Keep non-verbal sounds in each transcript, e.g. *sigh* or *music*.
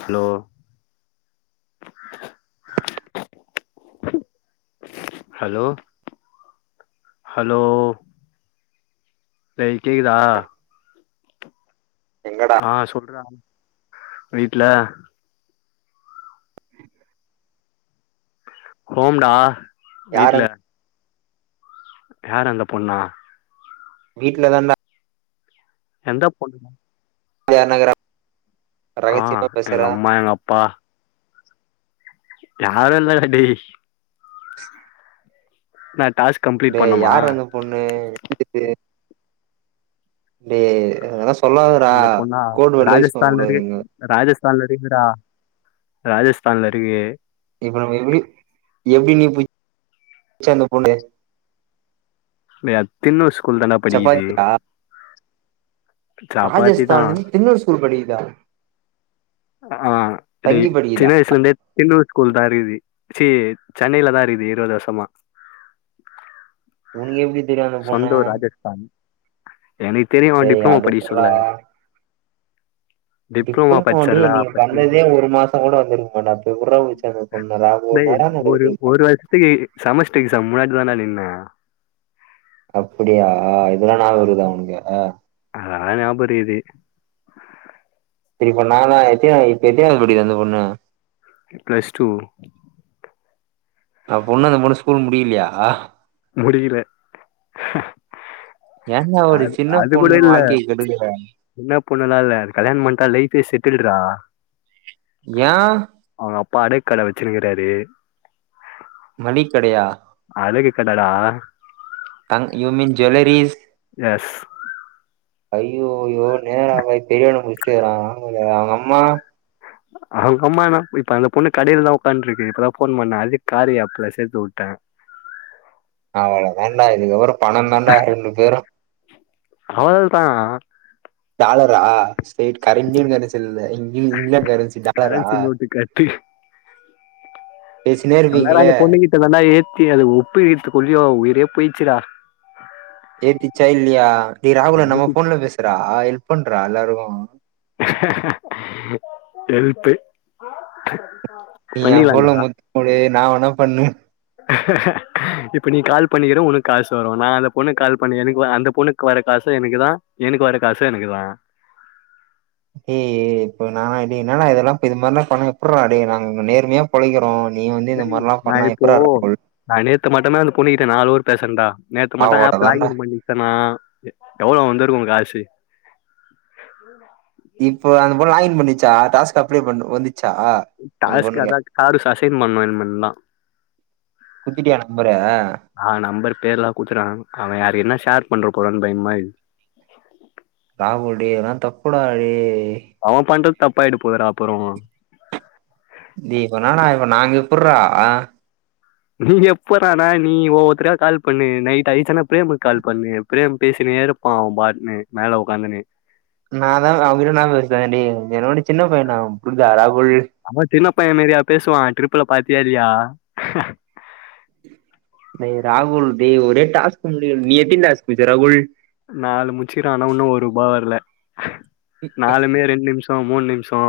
Hello hello hello டேய் கேக்குதா? எங்கடா ஆ சொல்றா. வீட்ல குரோம்டா யார் வீட்ல அந்த யார் அந்த பொண்ணா? வீட்ல தான்டா எந்த பொண்ணு *unintelligible* ஆ ரகசியமா எங்க பேசுறா அம்மா எங்க அப்பா யாரு இல்லடா டேய். நா டாஸ்க் கம்ப்ளீட் டேய் பண்ணமா யார் அந்த பொண்ணு எங்க இருக்கு டேய் அதல்லா அந்த பொண்ணா ராஜஸ்தான்ல கூடாது இருக்கு இங்க ராஜஸ்தான்ல இருக்குதுடா. ராஜஸ்தான்ல இருக்கு. இப்ப நம்ம எப்டி எப்டி நீ போய் ச்சு அந்த பொண்ணு டேய் அது தின்னுர்ஸ் சப்பாத்தியா சப்பாத்தி தா ராஜஸ்தான்லர்ந்து தின்னூர் ஸ்கூல் படிக்கு தா அ ஆ டேய் சின்ன வயசுல இருந்தே தின்னூர் கூல்தா இருக்கிது சி சென்னையிலதா இருக்குது இருவது வருஷமா. உனக்கு எப்டி தெரியு அந்த பொண்ணு சொந்த ஊர் ராஜஸ்தான் எனக்கு தெரியு அவ டேய் டிப்ளமோ அது படிக்க சொல்ல டிப்ளமோ டிப்ளமோலயே படிச்சல்ல நீ அப்ப வந்ததே ஒரு மாசோங் கூட வந்துருக்க மாட்ட அப்ப எப்பர்றா புடிச்ச அந்த பொண்ண *unintelligible* டேய் என்னடா ஒரு நடக்குது இங்க தான நின்ன அப்பிடியா இவ்ளோ ஞாபகோ இருக்குதா உனக்கு? ஆ ஞாபக இருக்குது செரி இப்ப நானா எத்தினாவது இப்ப எத்தினாவது படிக்குது அந்த பொண்ணு? ப்ளஸ் டூ அப்ப இன்னு அந்த பொண்ணு ஸ்கூல் முடியலையா? முடியல ஏன்டா ஒரு அது சின்ன அது கூட பொண்ணு இல்ல வாழ்க்கைய கெடுக்குற என்ன பொண்ணல்லாம் இல்ல கல்யாணம் பண்ணிட்டா லைஃப்பே செட்டில்ரா ஏ பாடக்கள வச்சிருக்கிறாரு மளி கடயா எடா எஸ் ஐயோ *unintelligible* அவ அவுங்க அம்மா அவுங்க அம்மானா இப்ப அந்த பொண்ணு கடைல தா உட்காண்ட்ருக்கு இப்பதா போன் பண்ண அது காரிய ஆப்ல சேத்து விட்டே அவ்ள தான்டா இதுக்கப்புற பண தான்டா ரெண்டு பேரு அவ்லதா *unintelligible* எ கரன்யே நெனச்சுருந்தே இங்கயு இங்கிலான் கரன்சி டாலரா கரன்சி நோட்டு பேசினே நல்லாரம் இருப்பீங்களே அந்த பொண்ணு கிட்ட நல்லா ஏத்தி அது உட்டு இத்து உய்யோ உயிரே போயிச்டா அப்டியா எ ராகுலன்னவோ போன்ல பேசுதுடா எ போன் வேல இருக்கு கெல்பு நீ *unintelligible* நா வென்ன பண்ணு இப்ப நீ கால் பண்ணிக்கிற உனக்கு காசு வரு நா அந்த பொண்ணுக்கு கால் பண்ணி எனக்கு அந்த பொண்ணுக்கு வர காசு எனக்கு தா எனக்கு வர காசு எனக்கு தா எ எ எ இப்ப நா ஏ என்னடா இதெல்லா இது மாதிர ல பண்ணா எப்புட்ரா டே நாங்க இங்க நேர்மையா பொளக்கிறோ டேய் நா இப்போ நா நேத்து மாட்டதா பொண்ணுகிட்ட நா அலோன் பேசுறன்டா நேற்று மட்டு ஆப்பு அவ்ளோதான்டா லகின் பண்ணிச்சேன்னா எவ்ளோ வந்திருக்கு காசு இப்போ அந்த பொண்ணு வாங்கி பண்ணிச்சா டாஸ்க் அப்ளை பண்ண வந் கசு அத காடு அசைன் பண்னு இன்மேதா குடுத்துட்டியா நம்பர ஆ நம்பர் பேர்லா கூத்துட அவன் யா என்ன ஷார் பண்ற போறா பயமா இருக் ராகுடல் டேய் இதுல்லா தப்புடா டேய் அவ பண்ற தப்பாயிட போதுட அப்புறோ டே இவ என்னடா இவ இப்ப நங்க இப்பற நீ எப்பறானா நீ ஒவ்வொத்தரயா கால் பண்ணு நைட் ஆயிச்சன்னா பிரேமுக்கு கால் பண்ணு பிரேம் பேசினேருப்பா அவ பாட்னு மேல உக்காந்துனு நால்லா அவங்கிட்ட நா என்னா பேசறது டேய் என்ன விட சின்ன பையண்டா அவ புர்தா ரா அவ சின்ன பைய மாரியா பேசுவா ட்ரி ப்ல பாத்தியா இல்லையா டேய் ராகுல் டேய் ஒரே டாஸ்க்கு முடியல நீ எத்தினி டாஸ்க்கு முட்ச்ச ராகுல்? நாலு முட்ச்சுக்கிற ஆனா இன்னு ஒர்ரூபா வரல. நாலுமே ரெண்டு நிமிஷம் மூணு நிமிஷோ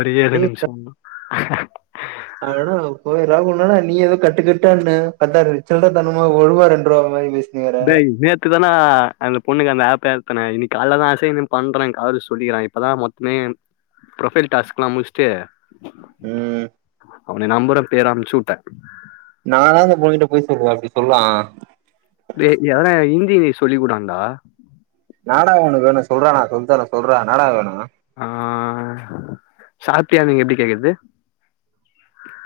ஒரே டேய் ஒரு நிமிஷோ *inaudible* ஹ ஹ ராகுல் என்னாடா நீ ஏதோ கட்டு கட்டான்னே பாத்தா அது சில்றத்தனமா ஒர்ரூவா ரெண்ரூவா மாரி பேசி டேய் நேத்துதான அந்த பொண்ணுக அந்த ஆப் க்கு ஏத்துனே இன்னைக்கி காலைலதா அசைன்மெண்ட் பண்றன்னு காலைல சொல்லிக்கிறாங்க இப்பதா மொத்தமே ப்ரொஃபைல் டாஸ்க் எல்லா முட்ச்சுட்டு ம் அவன நம்பரு பேரு அனுப்ச்சு உட்டே பொய் சொல்வா அப்டி சொல்வா டேய் என்னடா இந்தி சொல்லிக்குடேன்டா ன்னாடா வேணு உனக்கு வேணு சொல்றா நா சொல்லித்தறே சொல்றா ன்னாடா வேணு? ஆ சாப்டியானு எப்டி கேக்கறது?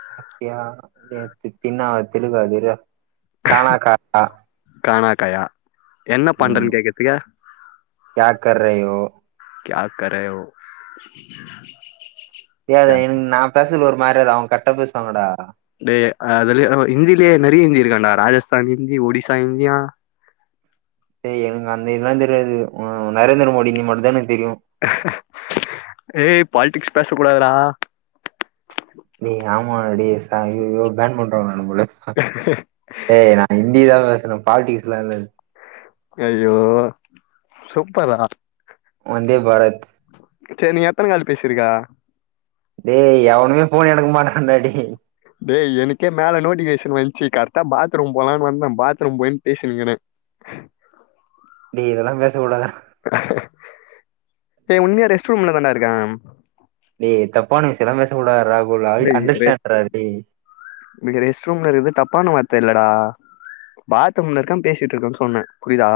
சாப்டியா *unintelligible* அது தெலுகு அது இர்றா கானா *inaudible* கயா என்ன பண்றன்னு கேக்றதுக்கு க்யா கர் ரேயோ கியா கரே ஓ ஏ இன் நா பேசயில ஒரு மார இரு அவங்க கரெக்டா பேசுவாங்கடா டேய் அதுலயே அ ஹிந்திலயே நெறைய ஹிந்தி இருக்கான்டா ராஜஸ்தான் ஹிந்தி ஒடிசா ஹிந்தியா டேய் எனக்கு அந்த இந்திலா தெரியாது ஆ நரேந்திர மோடி இந்தி மட்டுந்தா தெரியு ஏய் பாலிட்டிக்ஸ் பேசக் கூடாதுரா டேய் ஆமாண்டா டேய் சா ஐயயோ பேன் பண்ருவாங்க என்ன போல டேய் நா இந் திதா பேசற பாலிடிக்ஸ்லா இல்ல இது ஐயயோ சூப்பர்றா வந்தே பாரத் செரி நீ எத்தன கால் பேசிருக்க? டேய் எவனுமே ஃபோன் எடுக்க மாட்டன்றா டேய் டேய் எனக்கே மேல நோட்டிஃபிகேஷன் வந்த்ச்சு கரெக்டா பாத்ரூம் போலான்னு வந்தே பாத்ரூம் போயினு பேசினுருக்கறே. டேய் இதெல்லா பேசக்கூடாதுடா டேய் உண்மையா ரெஸ்ட்ரூம்லதாண்டா இருக்கே. டேய் தப்பான விஷயம்லா பேசக்கூடாது ரா டேய் ரெஸ் டேய் ரெஸ்ட் ரூம்ங்கறது தப்பான வார்த்த இல்லடா. பாத்ரூம்ல இருக்கே பேசிட்டு இருக்கேன்னு சொன்னே புரிதா?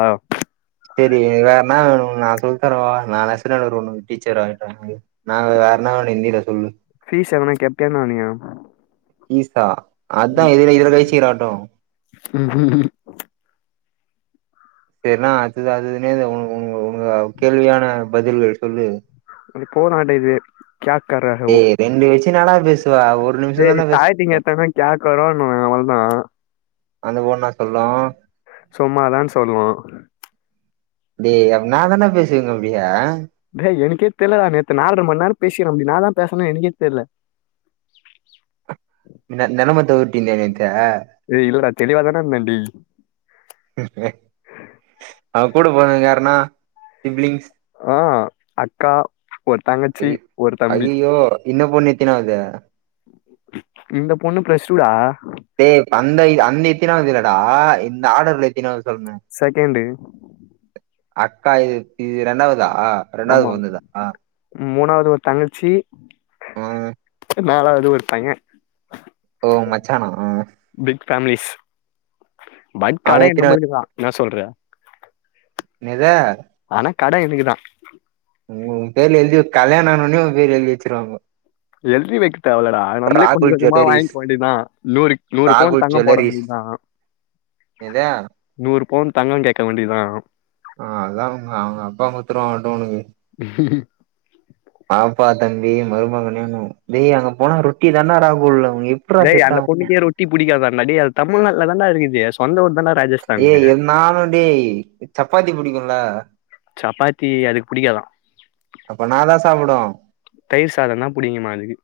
செரி வேற என்னா வேணு நா சொல்லித் தரே வா நானு *unintelligible* உனக்கு டீச்சர் ஆயிட்றே உன்க்கு நா வேற என்னா வேணு இந்தியில சொல்லு. ஃபீஸ் எதனா கேப்பியா என்ன என்னிய ஃபீஸா அதா இதுல இதுல *unintelligible* ஆட்டோ உஹம் உஹம் உம் ஏன்னா அது அதுனேது உ உங் உங்க கேள்வியான பதில்கள் சொல்லு அப்டி போனாண்ட இது கியா கர்ரேஹுவூ டேய் ரெண்டு வச்சு என்னடா பேசுவ ஒரு நிமிஷோ டேய் தான பேச *unintelligible* முடியு எத்தனா கியா கரோன்னுவே அவ்ளவுதா அந்த பொண்ணா சொல்லு சும்மாதான்னு சொல்லுவோ டேய் அப்ப என்னாதாண்டா பேசுவீங்க அப்டியே டேய் எனக்கே தெர்லடா நேத்து நால்ர மணி நேரோ பேசினே அப்டி என்னாதா பேசனேனு எனக்கே தெர்ல நெ *unintelligible* ஏய் இல்லடா தெளிவாதான்டா இருந்த டேய் அவ கூட போனது யாருனா சிப்லிங்ஸ் ஆ அக்கா ஒரு தங்கச்சி ஐய ஒரு தம்பி ஐயயோ இந்த பொண்ணு எத்தினாவது? இந்த பொண்ணு பிளஸ்டூடா டேய் இப்ப அந்த அந்த எத்தினாவது இல்லடா இந்த ஆடர்ல எத்தினாவது சொல்லுங்க செகண்டு அக்கா இது இது ரெண்டாவதா? ஆ ரெண்டாவது கொழந்ததா ஆ மூணாது ஒரு தங்கச்சி ம் நாலாவது ஒரு பைய ஓ மச்சானா பிக் ஃபேமிலீஸ் பன் அவன் கடையே எத்தினாவது நம்முளுதுதா என்னா சொல்ற என்னது ஆனா கட எனக்குதா உ பேர் எழுதி கல்யாணோ ஆனவுன்னே உன் பேர்ல எழுதி வச்சிருவாங்கோ. எழுதி வைக்க தேவல்லடா நம்மளே கொஞ்ச கொஞ்சமா ஜுவல்லரிஸ் வாங்க்க வேண்டியதுதா நூறு நூறு பவுன் ராகுல் தங்கோ போட ஜுவல்லரிஸ் வேண்டியதுதா என்னது நூறு பவுன் தங்கோ கேக்க வேண்டியதுதா ஆ அதா உங்க அவங்க அப்பா குட்த்துருவா எட்த்து உனக்கு வாப்பா தம்பி மருமகனேன்னு டேய் அங்க போனா ரொட்டிதாண்டா ராகுல் உனக்கு எப்புட்றா டேய் செட் அந்த ஆகு பொண்ணுக்கே ரொட்டி புடிக்காதான்டா டேய் அது தமிழ்நாட்லதான்டா இருக்குது சொந்த ஊர் தான்டா ராஜஸ்தான் ஏய் என்னானுடேய் சப்பாத்தி புடிக்கும்ல சப்பாத்தி அதுக்கு புடிக்காதா. அப்ப என்னாதா சாப்புடு? தயிர் சாதம் தான் பிடிக்குமா அதுக்கு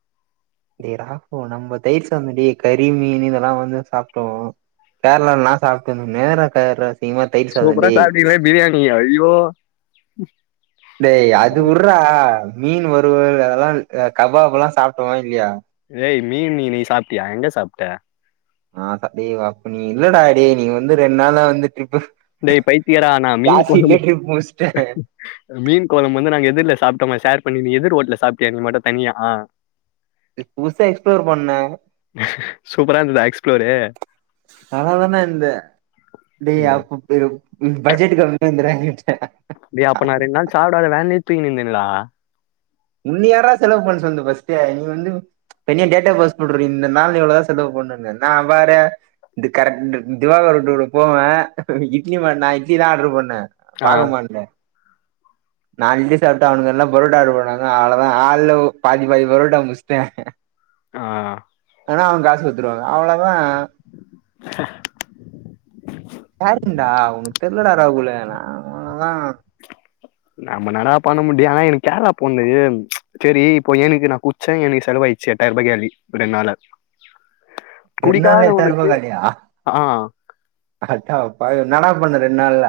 டேய் ராகு நம்ப தயிர் சாதோ டேய் கறி மீனு இதெல்லா வந்து சாப்டுவோ கேரளாலல்லா சாப்ட்டு வந் நேரா *unintelligible* சாதோ டேய் சூப்பரா *unintelligible* பிரியாணி ஐயோ டேய் அது விட்றா மீன் வறுவல் அதெல்லா அ கபாப் எல்லா சாப்ட்டமா இல்லயா? டேய் மீன் நீ நீ சாப்ட்டியா எங்க சாப்ட்ட? ஆ ஹா டே அப்ப நீ இல்லடா டேய் நீ வந்து ரெண்ட் நாளா வந்து ட்ரிப்பு டேய் பைத்தியகாரா நா மீன் லாஸ்ட் கொழம்ப வீக்லயே ட்ரிப் முட்ச்சுட்ட அ மீன் கொழம்ப வந்து நாங்க எதிர்ல சாப்ட்டோமே ஷேர் பண்ணி நீ எதிர் ஓட்டல்ல சாப்டியா நீ மட்டு தனியா புதுசா எக்ஸ்ப்ளோர் பண்ணே சூப்பரா இருந்தது எக்ஸ்ப்ளோரு நல்லாதான இருந்துது டேய் அதுக்கு இது ப் பட்ஜெட் கம்மியா இருந்தனால *unintelligible* டேய் அப்ப நா ரெண்டு நாள் சாப்டாத வேன்லயே தூங்கினிருந்தனல்லா உன்ன யார்றா செலவு பண்ண சொன்து ஃபஸ்ட்டு நீ வந்து இப்ப என்னய கேட்டா பஸ் *unintelligible* இந்த நாள் நீ எவ்ளவுதா செலவு பண்றன்னு நா பாரு இது கரெக்ட்டு திவாகர் டூரு போவே இட்லி மா நா இட்லிதா ஆர்ட்ரு பண்ணே ஆ *unintelligible* நா இட்லி சாப்ட்டே அவுனுகல்லா பரோட்டா ஆர்ட்ரு பண்ணாங் க அவ்ளோதா ஆள்ல ஒ பாதி பாதி பரோட்டா முட்ச்ட்டே ஆ ஆனா அவுங்க காடு குடுத்ருவாங்க அவ்ளதா *unintelligible* சாப்டணுண்டா உனக்கு தெர்லடா ராகுலு என்னா உனக்குதா நம்ப என்னடா பண்ண முடியு ஆனா எனக்கு கேரளா போனது செரி இப்போ எனுக்கு நா குச்சே எனுக்கு செலவாயிச்சு எட்டாயர்ரூபா காலி ரெண்ட் நாள்ல ரெண்ட் நாள்ல எட்டாயர்ரூபா குடிக்காதவனுக்கு காலியா ஆ அடப்பாவி என்னாடா பண்ண ரெண் ட் நாள்ல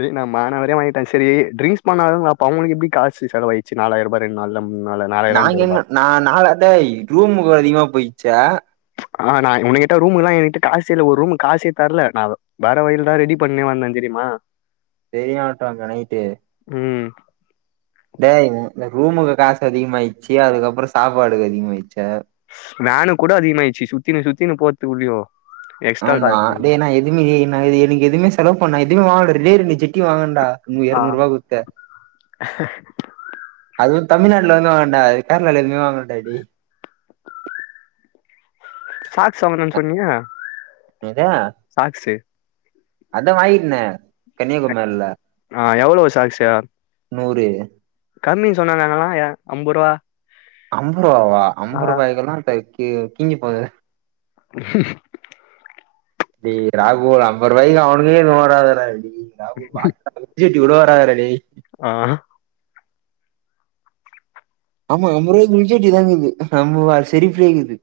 டேய் நா மானாவாரியா வாங்கிட்டே செரி ட்ரிங்க்ஸ் பண்ணாதவங்ளுக்கு அப் ப அவங்களுக்கு எப்டி காசு செலாவாயிட்ச்சு நாலாயர்ரூபா ரெண்டு நாள்ல மூணு நாள்ல நாலாயிரோ நாங்க அஞ்சாயிரூபா என்ன நா நாலா எதேய் ரூமுக்கு அதிகமா போய் ச்சா ஆ நா உன்னகிட்ட ரூமுக்கெல்லா என்கிட்ட காசே இல்ல ஒரு ரூம்க்கு காசே தர்ல நா வேற வழிலதா ரெடி பண்ணி வந்தே தெரியுமா பெரிய ஆட்டோ அங்க நைட்டு ம் டேய் ம் இந்த ரூமுக்கு காசு அதிகமாயிட்ச்சு அதுக்கப்பறோ சாப்பாடுக்கு அதிகமாயிட்ச்சு வேனுக்கு கூட அதிகமாயிட்ச்சு சுத்தினு சுத்தினு போறதுக்குள்ளயு எக்ஸ்ட்ரா ஆமா காசு டேய் நா எதுமே ஏய் நா எனுக்கு எதுவுமே செலவு பண்ல நா எதுமே வாங்கல ரெண்டே ரெண்டு ஜட்டி வாங்குனன்டா ம் ஆ எரநூர்ரூவா குடுத்து *inaudible* அதுவு தமிழ்நாடுல வந்து வாங்குனன்டா கேரளால எதுமே வாங்கலடா டேய் சாக் ஸா வர்லன் சொன்னிங்க என்னது சாக்ஸு அதா வாங்கிட்னே கன்னியாகுமாரில ஆ எவ்ளோ சாக்ஸ நூறு கம்மி சொன்னாங்க அங்கல்லா எ அம்பருவா அம் அம்பர் ரூவயா அம்பர் ரூவாய்க்கு எல்லா டை ஏ கிங்கி போகுது *inaudible* டே ராகு ஒரு அம்பது ரூவாய்க்கு அவனுக்கே ஒடாது டா *unintelligible* இவ்ளோ வரதுடா டேய் ஆ ஆமா அம்ரோ ரூபாய்க்கு முடிசவேண்டிய தானே இது ஆமா சேரிப்பா இக்குது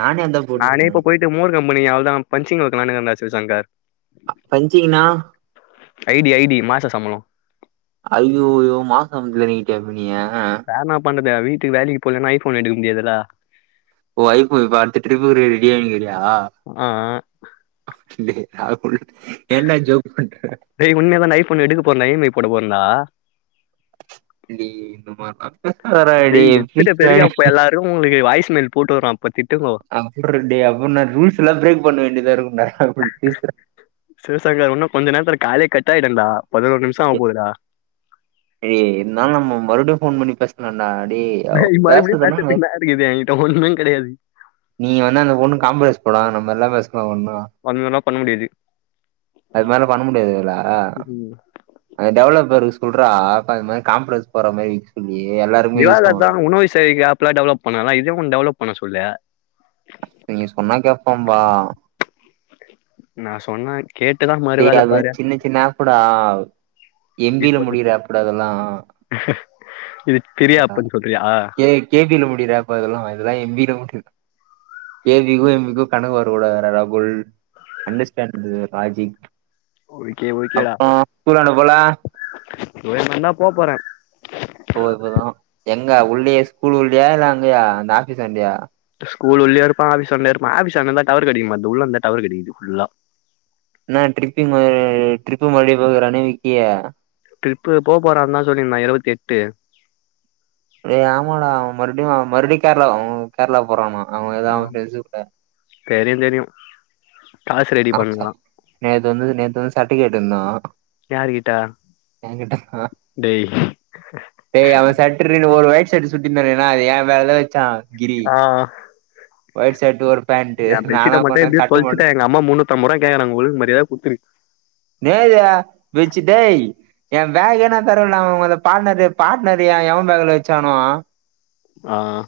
நானே அதா நானே போட்னுக்குறே இப்ப போயிட்டு மோர் கம்பனி அவ்ளோ தா பஞ்சிங் வச்சிகிளானு இருந்த சிவசங்கர் பஞ்சிங்னா ஐ டி ஐ டி மாச சம்பளம் ஐயோ ஐயோ மாசம் *unintelligible* வே நா பண்ணு அ வீட்டுக்கு வேலைக்கு போலன்னா ஐபோன் எடுக்க முடியாதுலா வைஃப்பு பாத்துட்டு இருக்கு போது ரெடி ஆகலையா ஆ *unintelligible* டேய் உன்மைய தா டா ஐய் போன் எடுக்க போறன்டா இ எம் ஐ போட போறன்டா நீ இது மாரிலாம் டேய் எத்தன பெரிய அப் எல்லாரும் உங்ளுக் வாய்ஸ் மேல் போட்டு உடுறன் அப்றோ டே அப்புறம் நா ரூல்ஸ் எல்லா பிரேக் பண்ண வேண்டிய தா இருக்கும்ல பேசுறன் சிவசங்கர் இன்னு கொஞ்ச நேரத்துல காலே கட்டாயிடும் டா பதினோரு நிமிஷம் ஆக போகுதுடா ஏ என்னா நம்ம மறுபடியும் போன் பண்ணி பேசலா டேய் மறுபிடியும் பேசரதுக்கு என்னடா இருக்குது யாக்கிட்ட ஒன்னும் கிடயாது நீங்க வந்து அந்த பொண்ணுக்கு கான்பிர்ஸ் போடு நம்ம எல்லா பேசலா ஒன்னா ஒண்ணுலா பண்ண முடியாது அது மாரி பண்ண முடியாத இதுல டேவலபர்ஸ் சொல்றா அப்ப இது மாரி கான்பர்ஸ் போடுற மாரி சொல்லி எல்லாருக்குமே யூஸ் விவாத ஆகும்ல தா உணவு செல்லிங் ஆப் எல்லா டெவலப் பண்றால்ல இதயும் ஒன்னு டெவலப் பண்ண சொல்லு நீங்க சொன்னா கேப்பான்பா நான் சொன்ன கேட்டுதா மறு டே வேல அது பாரு வந்து சின்ன சின்ன ஆப்புடா எம் இது பில கொஞ்சம் முடியிற ஆப்புடா அதெல்லா இது பிரியா அப்புன்னு சொல்றியா கே கே பில முடியிற ஆப்ல்ல அதெல்லா இதெல்லா எம் பில முடியிறது கே பி க்கும் எம் பி க்கும் கணக்கு வரக்கூடாது டா ராகுல் அண்டர்ஸ்டாண்ட் லாஜிக் ஒக்கே ஒக்கேடா அப்றோ ஸ்கூலாண்ட போல *unintelligible* போ போறேன் ஓ இப்பதான் எங்க உள்ளேயே ஸ்கூல் உள்ளயா இல்ல அங்கயா அந்த ஆபீஸ் அண்டையா ஸ்கூல் உள்ளய இருப்பா ஆபீஸ் உள்ளயும் இருப்பா ஆபிஸ் வந்த டவர் கிடைக்க மாட்டிகுது உள்ள இருந்த டவர் கிடைக்குது ஃபுல்லா ந ட்ரிப்பிங ட்ரிப்பு மறுபடிய போக்கறானே விக்கிய ட்ரிப்பு போ போறாந்தா சொல்லிருந்தா இருபத்தி எட்டு ஏ ஆமாட மறுபடியும் மறுபடியும் கேரளா கேரளா போறானா அவங்க ஏதாவ அவன் ஃப்ரெண்ட்ஸு கூட தேரியும் தேரியும் ஆ *inaudible* நேது வந்து நே வந்து ச *inaudible* கேட்ட இருந்தா யாருகிட்ட என க டேய் ச் அவன் *unintelligible* சட்டுனு ஒரு வய செடு *unintelligible* சுட்டிந்தேன்ன ஏன் வேலை வச்சான் ஆஹ் வைச்சட்டு வரு ஏன் பெட்ஷீட்ட மட்டும் தொல்ச்சிட்ட எங்க அம்மா முன்னு பத்தும் முறகேக்குறாக ஒழுங்கு மரியாதை குடுத்துரு வச்சுட்டேய் என் பேக் ஏன தரவேண்ட உங்க பார்ட்னர் பார்ட்னர்ரு ஏ எவன் பேக்ல வச்சானோ ஆஹ்